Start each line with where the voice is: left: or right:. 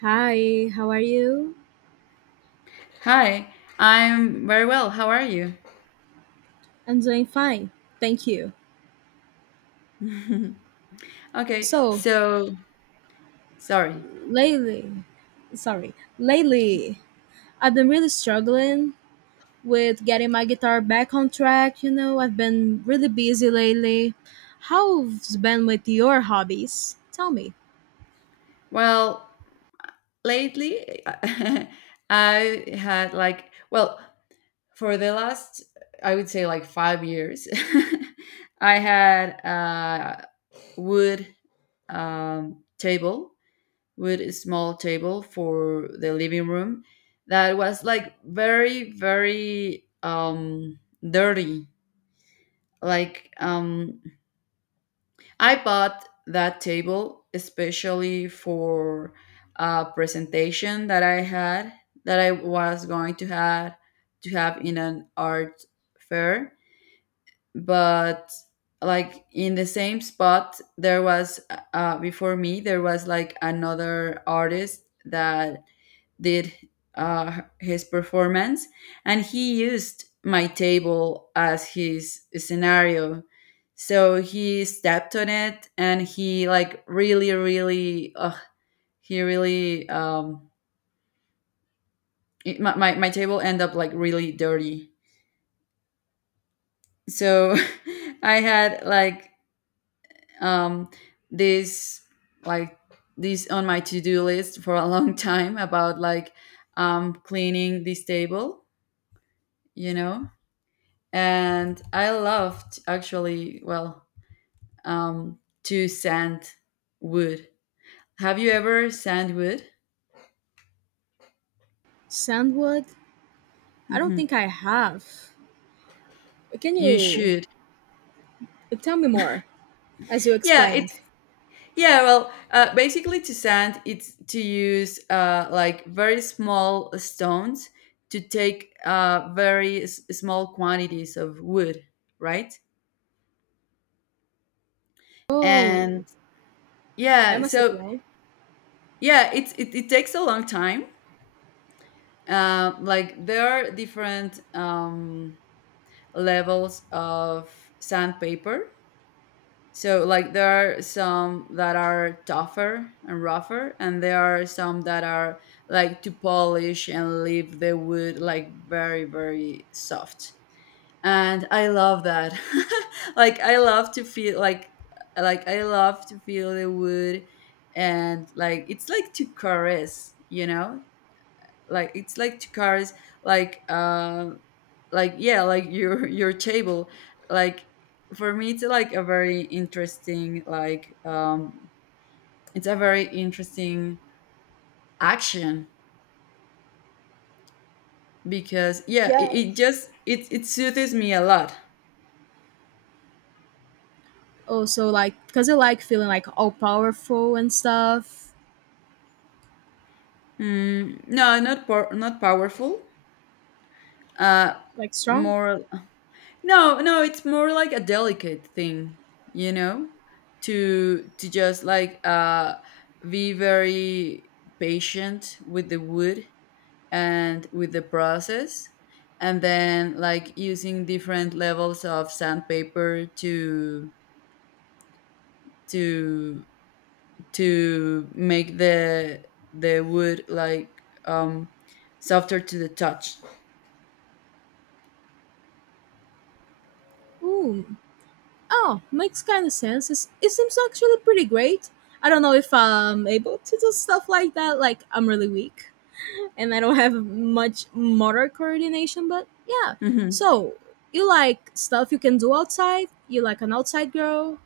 right: Hi, how are you?
left: Hi, I'm very well. How are you?
right: I'm doing fine, thank you.
left: Okay,
right: So,
left: sorry.
right: lately, lately, I've been really struggling with getting my guitar back on track. You know, I've been really busy lately. How's been with your hobbies? Tell me.
left: Well, lately I had like, well, for the last, I would say like 5 years, I had a wood table, wood small table for the living room that was like very dirty. Like, um, I bought that table especially for a presentation that I had that I was going to have in an art fair, but like in the same spot there was before me there was another artist that did his performance, and he used my table as his scenario. So he stepped on it, and he like really really he really it, my table ended up like really dirty. So I had like um, this like this on my to-do list for a long time, about like cleaning this table, you know. And I loved, actually, um, to sand wood. Have you ever sand wood
right: Sandwood? I don't
left: hmm
right: think I have. Can
left: you
right: you
left: should.
right: tell me more as you
left: yeah it
right: explained?
left: Yeah, well, basically to sand, it's to use like very small stones to take small quantities of wood, right?
right: Oh,
left: And
right: that
left: yeah,
right: must take
left: so
right: long.
left: yeah, it takes a long time. Like there are different levels of sandpaper. So like there are some that are tougher and rougher, and there are some that are like to polish and leave the wood like very very soft. And I love that. like I love to feel like like I love to feel the wood, and like it's like to caress, you know, like it's like two cars like uh like yeah like your your table. Like for me it's like a very interesting like It's a very interesting action because yeah it
right: Yes.
left: just it it soothes me a lot.
right: Oh, so like, cause you like feeling like all powerful and stuff,
left: Mm, not powerful, uh
right: like strong.
left: more no, no, it's more like a delicate thing, you know, to just like be very patient with the wood and with the process, and then like using different levels of sandpaper to to make the wood like softer to the touch.
right: Ooh, oh, makes kind of sense. It's, it seems actually pretty great. I don't know if I'm able to do stuff like that. Like I'm really weak, and I don't have much motor coordination. But yeah,
left: Hmm.
right: so you like stuff you can do outside. You like an outside girl.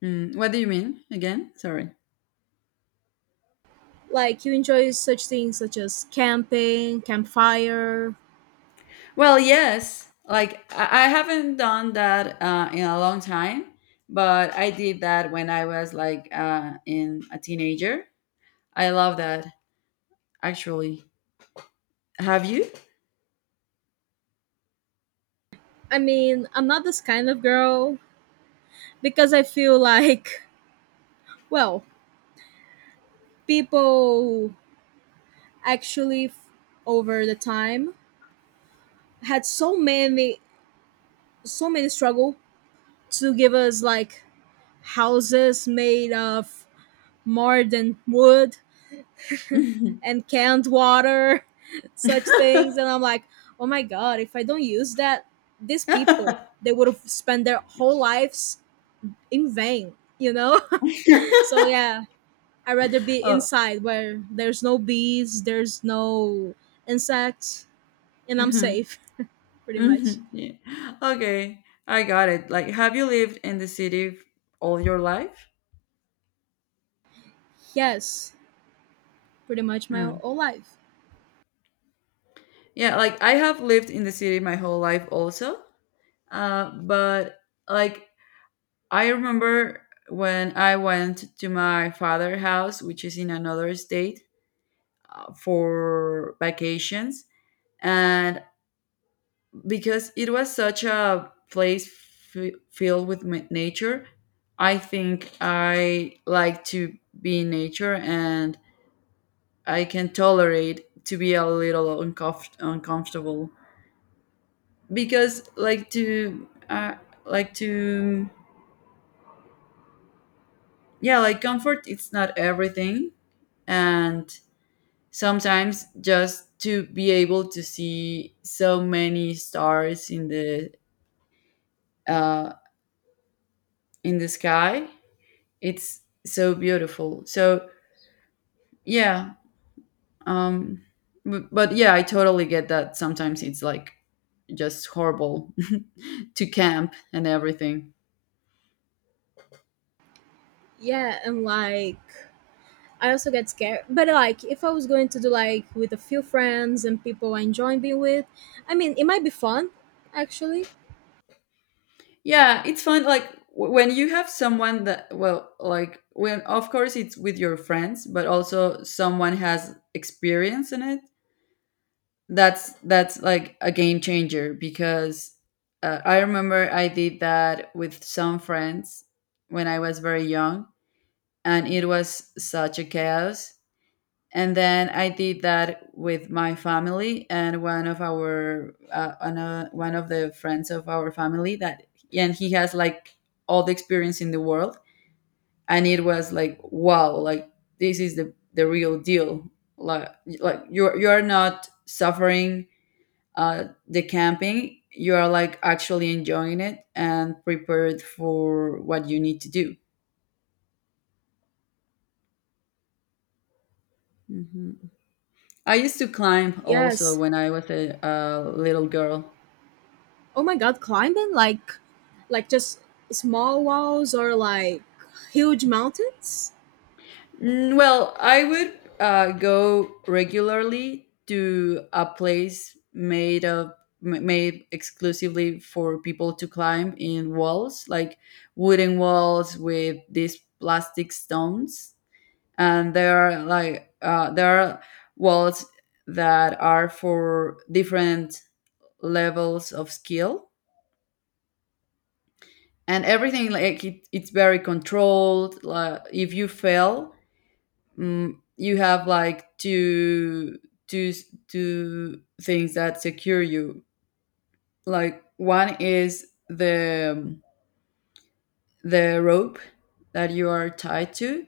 left: Mm, what do you mean again? Sorry.
right: Like you enjoy such things such as camping, campfire.
left: Well, yes. Like I haven't done that in a long time, but I did that when I was like in a teenager. I love that, actually. Have you?
right: I mean, I'm not this kind of girl because I feel like, well, people actually f- over the time had so many struggle to give us like houses made of more than wood and canned water such things, and I'm like, oh my god, if I don't use that, these people, they would have spent their whole lives in vain. So yeah, I'd rather be
left: Oh.
right: inside where there's no bees, there's no insects, and I'm
left: Hmm.
right: safe, pretty much.
left: Hmm. Yeah. Okay, I got it. Like, have you lived in the city all your life?
right: Yes, pretty much my
left: Hmm.
right: whole life.
left: Yeah, like I have lived in the city my whole life also. But like I remember when I went to my father's house, which is in another state, for vacations. And because it was such a place filled with nature, I think I like to be in nature, and I can tolerate to be a little uncomfortable because like to yeah like comfort, it's not everything. And sometimes just to be able to see so many stars uh, in the sky, it's so beautiful. So yeah, um but yeah, I totally get that sometimes it's like just horrible to camp and everything.
right: Yeah, and like I also get scared. But like if I was going to do like with a few friends and people I enjoy being with, I mean it might be fun actually.
left: Yeah, it's fun, like when you have someone that, well, like when of course it's with your friends, but also someone has experience in it, that's like a game changer. Because I remember I did that with some friends when I was very young, and it was such a chaos. And then I did that with my family, and one of our one of the friends of our family, that, and he has like all the experience in the world, and it was like, wow, like this is the real deal. Like you are not suffering the camping, you are like actually enjoying it and prepared for what you need to do. Mhm. I used to climb also
right: Yes.
left: when I was a little girl.
right: Oh my god, climbing like just small walls or like huge mountains?
left: Mm, well, I would go regularly to a place made of made exclusively for people to climb in walls, like wooden walls with these plastic stones. And there are like there are walls that are for different levels of skill. And everything, like it's very controlled. Like if you fail, mm, you have like two two two things that secure you. Like one is the rope that you are tied to,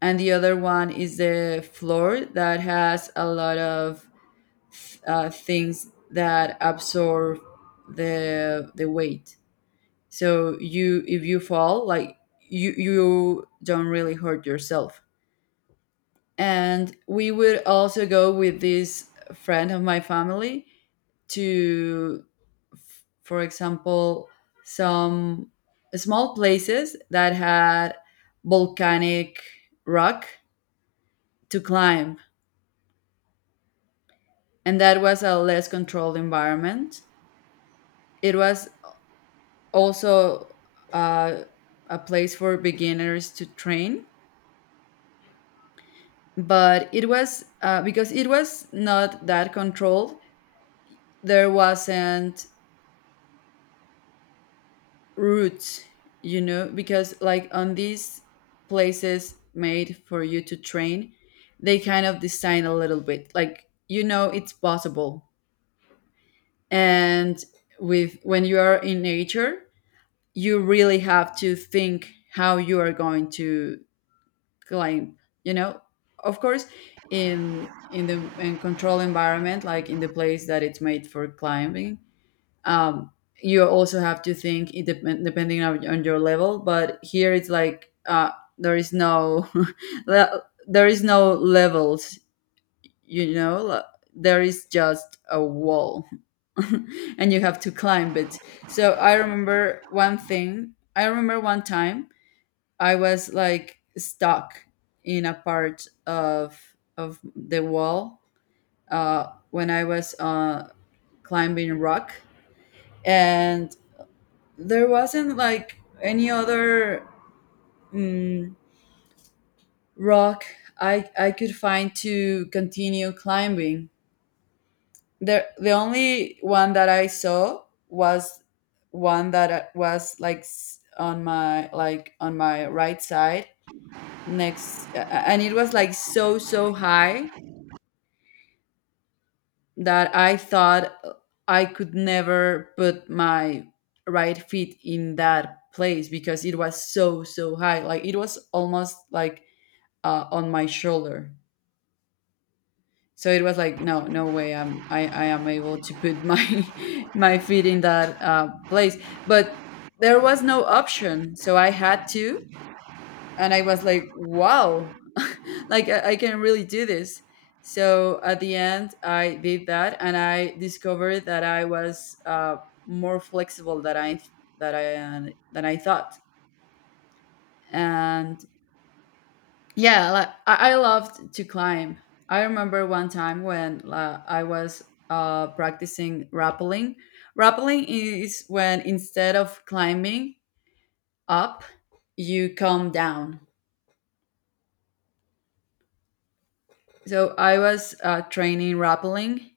left: and the other one is the floor that has a lot of things that absorb the weight. So you, if you fall, like you don't really hurt yourself. And we would also go with this friend of my family to, for example, some small places that had volcanic rock to climb, and that was a less controlled environment. It was also uh, a place for beginners to train. But it was because it was not that controlled, there wasn't routes, you know, because like on these places made for you to train, they kind of design a little bit, like, you know, it's possible. And with when you are in nature, you really have to think how you are going to climb, you know. Of course, in the in control environment, like in the place that it's made for climbing, um you also have to think, it depending on your level, but here it's like uh, there is no there is no levels, you know, like, there is just a wall, and you have to climb it. So I remember one time I was like stuck in a part of the wall when I was climbing rock, and there wasn't like any other, mm, rock I could find to continue climbing. The only one that I saw was one that on my like on my right side next a- and it was like so so high that I thought I could never put my right feet in that place, because it was so so high, like it was almost like on my shoulder. So it was like, no no way, I am able to put my my feet in that place. But there was no option, so I had to. And I was like, wow, like I can really do this. So at the end, I did that, and I discovered that I was more flexible than I that I than I thought. And yeah, like, I loved to climb. I remember one time when I was practicing rappelling. Rappelling is when instead of climbing up, you come down. So I was training rappelling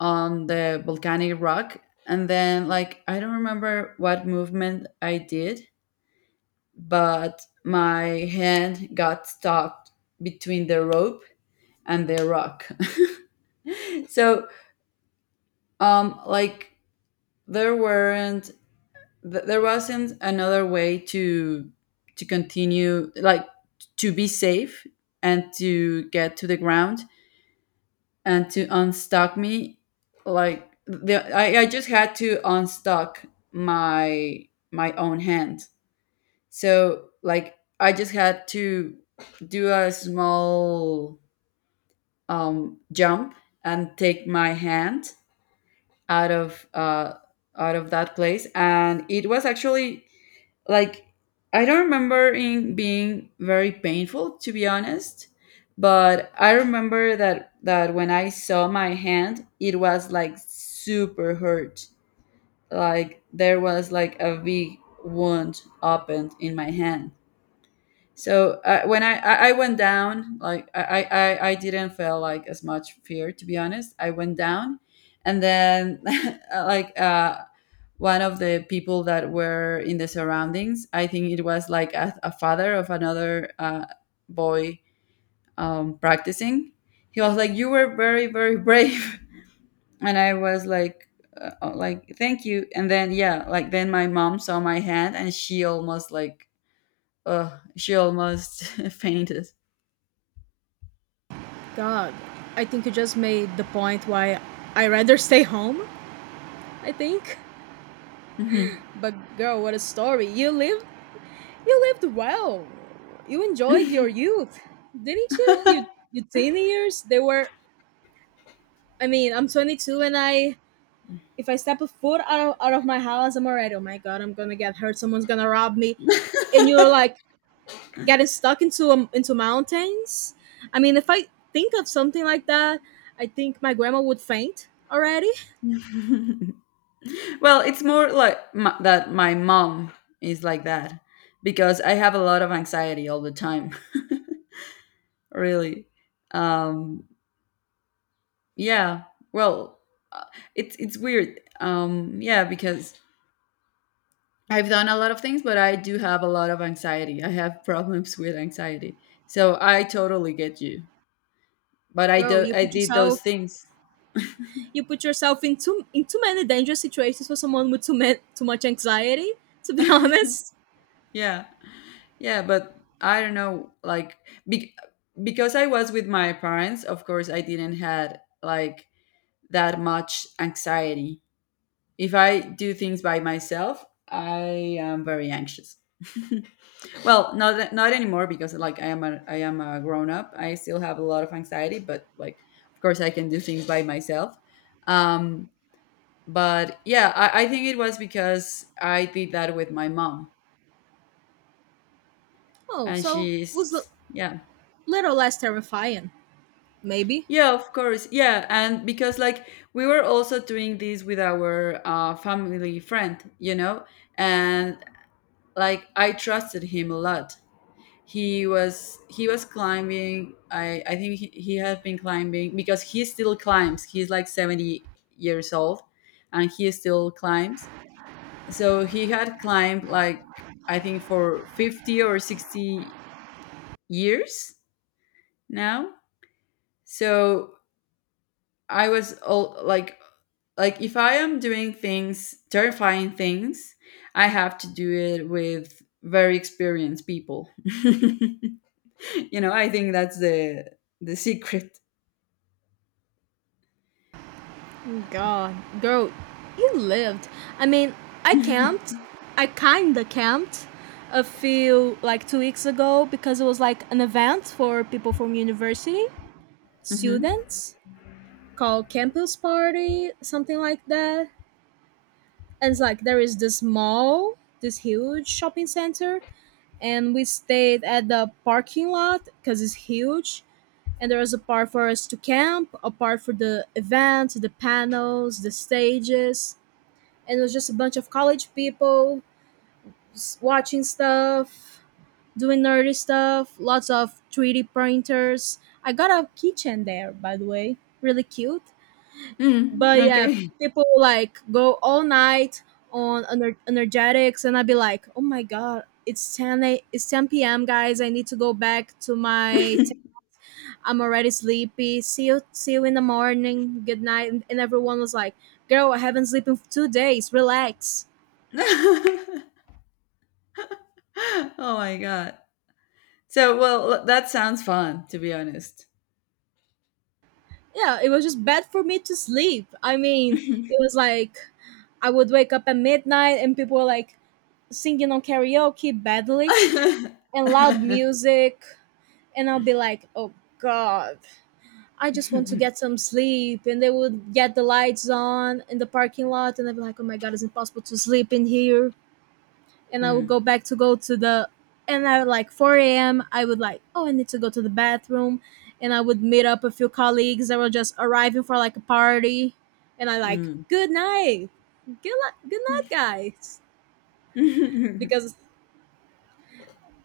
left: on the volcanic rock, and then, like, I don't remember what movement I did, but my hand got stuck between the rope and the rock. So um, like, there weren't, there wasn't another way to continue, like, to be safe and to get to the ground and to unstuck me. Like I just had to unstuck my own hand. So like I just had to do a small jump and take my hand out of uh, out of that place. And it was actually like, I don't remember it being very painful, to be honest, but I remember that when I saw my hand, it was like super hurt. Like there was like a big wound opened in my hand. So when I went down, like, I didn't feel like as much fear, to be honest. I went down, and then like one of the people that were in the surroundings, I think it was like a father of another boy practicing. He was like, "You were very, very brave," and I was like, "Like, thank you." And then yeah, like then my mom saw my hand and she almost like, she almost fainted.
right: God, I think you just made the point why I rather stay home, I think.
left: Mhm.
right: But girl, what a story. You lived well. You enjoyed your youth, didn't you? You your teeny years. They were. I mean, I'm 22, and I, if I step a foot out of my house, I'm already. Oh my god, I'm gonna get hurt. Someone's gonna rob me. And you're like getting stuck into mountains. I mean, if I think of something like that, I think my grandma would faint already.
left: Well, it's more like m that my mom is like that, because I have a lot of anxiety all the time. Really. Um, yeah. Well, uh, it's weird. Yeah, because I've done a lot of things, but I do have a lot of anxiety. I have problems with anxiety, so I totally get you. But I
right: Girl,
left: do.
right: you
left: I
right: put
left: did those
right: yourself,
left: things.
right: you put yourself in too many dangerous situations for someone with too much anxiety. To be honest.
left: Yeah. Yeah, but I don't know, like, be- because I was with my parents, of course, I didn't had like that much anxiety. If I do things by myself, I am very anxious. Well, not anymore, because like I am a grown up. I still have a lot of anxiety, but like of course I can do things by myself. Um, but yeah, I think it was because I did that with my mom,
right: Oh,
left: and
right: so was a
left: she's yeah.
right: little less terrifying, maybe.
left: Yeah, of course. Yeah, and because like we were also doing this with our family friend, you know, and like I trusted him a lot. He was, he was climbing. I think he had been climbing, because he still climbs. He's like 70 years old, and he still climbs. So he had climbed like, I think, for 50 or 60 years now. So I was all like if I am doing things, terrifying things, I have to do it with very experienced people. You know, I think that's the secret.
right: God, girl, you lived. I mean, I camped.
left: Hmm.
right: I kinda camped a few like 2 weeks ago because it was like an event for people from university, students, called campus party, something like that. And it's like there is this mall, this huge shopping center, and we stayed at the parking lot because it's huge, and there was a part for us to camp, a part for the event, the panels, the stages, and it was just a bunch of college people just watching stuff, doing nerdy stuff, lots of 3D printers. I got a keychain there, by the way, really cute.
left: Mm,
right: But yeah,
left: okay.
right: people like go all night on energetics, and I'd be like, oh my god. It's 10 p.m. guys. I need to go back to my, I'm already sleepy. See you in the morning. Good night. And everyone was like, "Girl, I haven't slept in 2 days. Relax."
left: Oh my god. So well, that sounds fun, to be honest.
right: Yeah, it was just bad for me to sleep. I mean, it was like I would wake up at midnight and people were like singing on karaoke badly and loud music, and I'll be like, "Oh God, I just want to get some sleep." And they would get the lights on in the parking lot, and I'd be like, "Oh my God, it's impossible to sleep in here." And I would go
left: Mm,
right: back to go to the, and I like 4 a.m. I would like, oh, I need to go to the bathroom, and I would meet up a few colleagues that were just arriving for like a party, and I like
left: mm.
right: good night, good night, guys,
left: Mm,
right: because,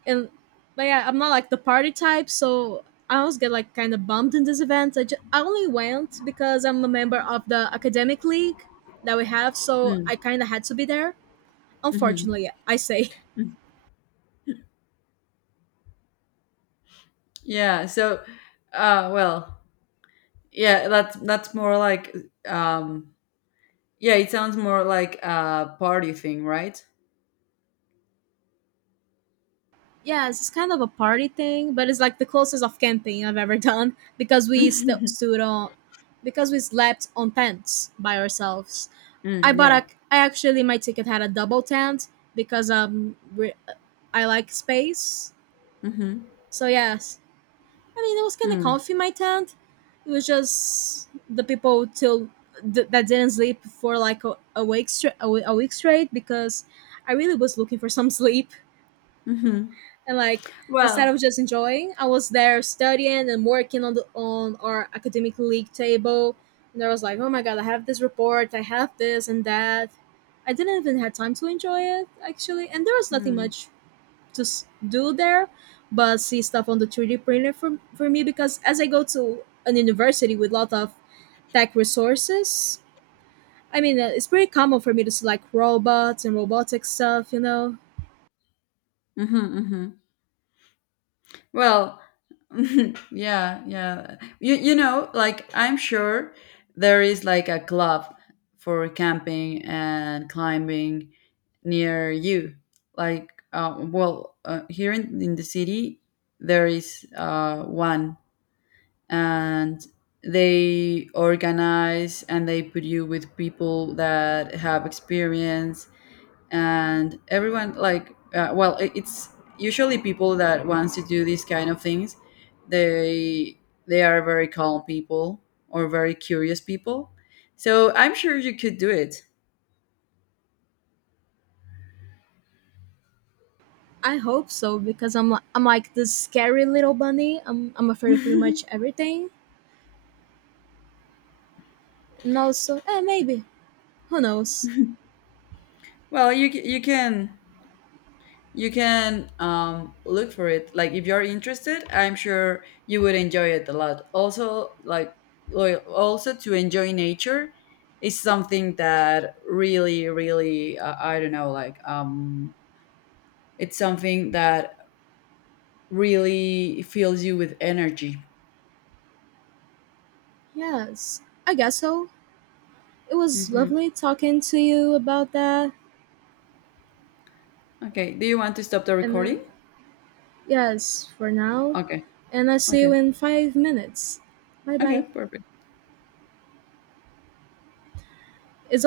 right: and but yeah, I'm not like the party type, so I always get like kind of bumped in these events. I only went because I'm a member of the academic league that we have, so I kind of had to be there.
left: mhm, mm.
right: Unfortunately, I say.
left: Yeah. So, uh, well, yeah, that's more like um yeah, it sounds more like a party thing, right?
right: Yes, it's just kind of a party thing, but it's like the closest of camping I've ever done because we st- stood on, because we slept on tents by ourselves. I
left: Mm,
right: bought a,
left: yeah.
right: I actually my ticket had a double tent because we, I like space.
left: Mhm.
right: So yes, I mean it was kind of
left: Mm,
right: comfy my tent. It was just the people till that didn't sleep for like a week straight, a week straight, because I really was looking for some sleep,
left: mhm.
right: and like instead of
left: Well,
right: just enjoying, I was there studying and working on the on our academic league table, and I was like oh my god I have this report, I have this and that. I didn't even have time to enjoy it actually, and there was nothing
left: mm,
right: much do there but see stuff on the 3D printer for me, because as I go to an university with a lot of tech resources. I mean, it's pretty common for me to see like robots and robotic stuff.
left: mhm, mhm. Well, yeah, yeah. You know, like I'm sure there is like a club for camping and climbing near you. Like here in the city there is one, and they organize and they put you with people that have experience. And everyone like it's usually people that wants to do these kind of things. they they are very calm people or very curious people, so I'm sure you could do it.
right: I hope so because I'm like this scary little bunny. I'm afraid of pretty much everything. And also, eh, maybe, who knows?
left: Well, you can, you can look for it. Like if you're interested, I'm sure you would enjoy it a lot. Also, like, also to enjoy nature is something that really really I don't know, like it's something that really fills you with energy.
right: Yes, I guess so. It was
left: Hmm.
right: lovely talking to you about that.
left: Okay, do you want to stop the
right: And
left: recording?
right: then yes, for now,
left: Okay.
right: and I see you
left: Okay.
right: in 5 minutes. Bye
left: Okay,
right: bye.
left: perfect.
right: It's only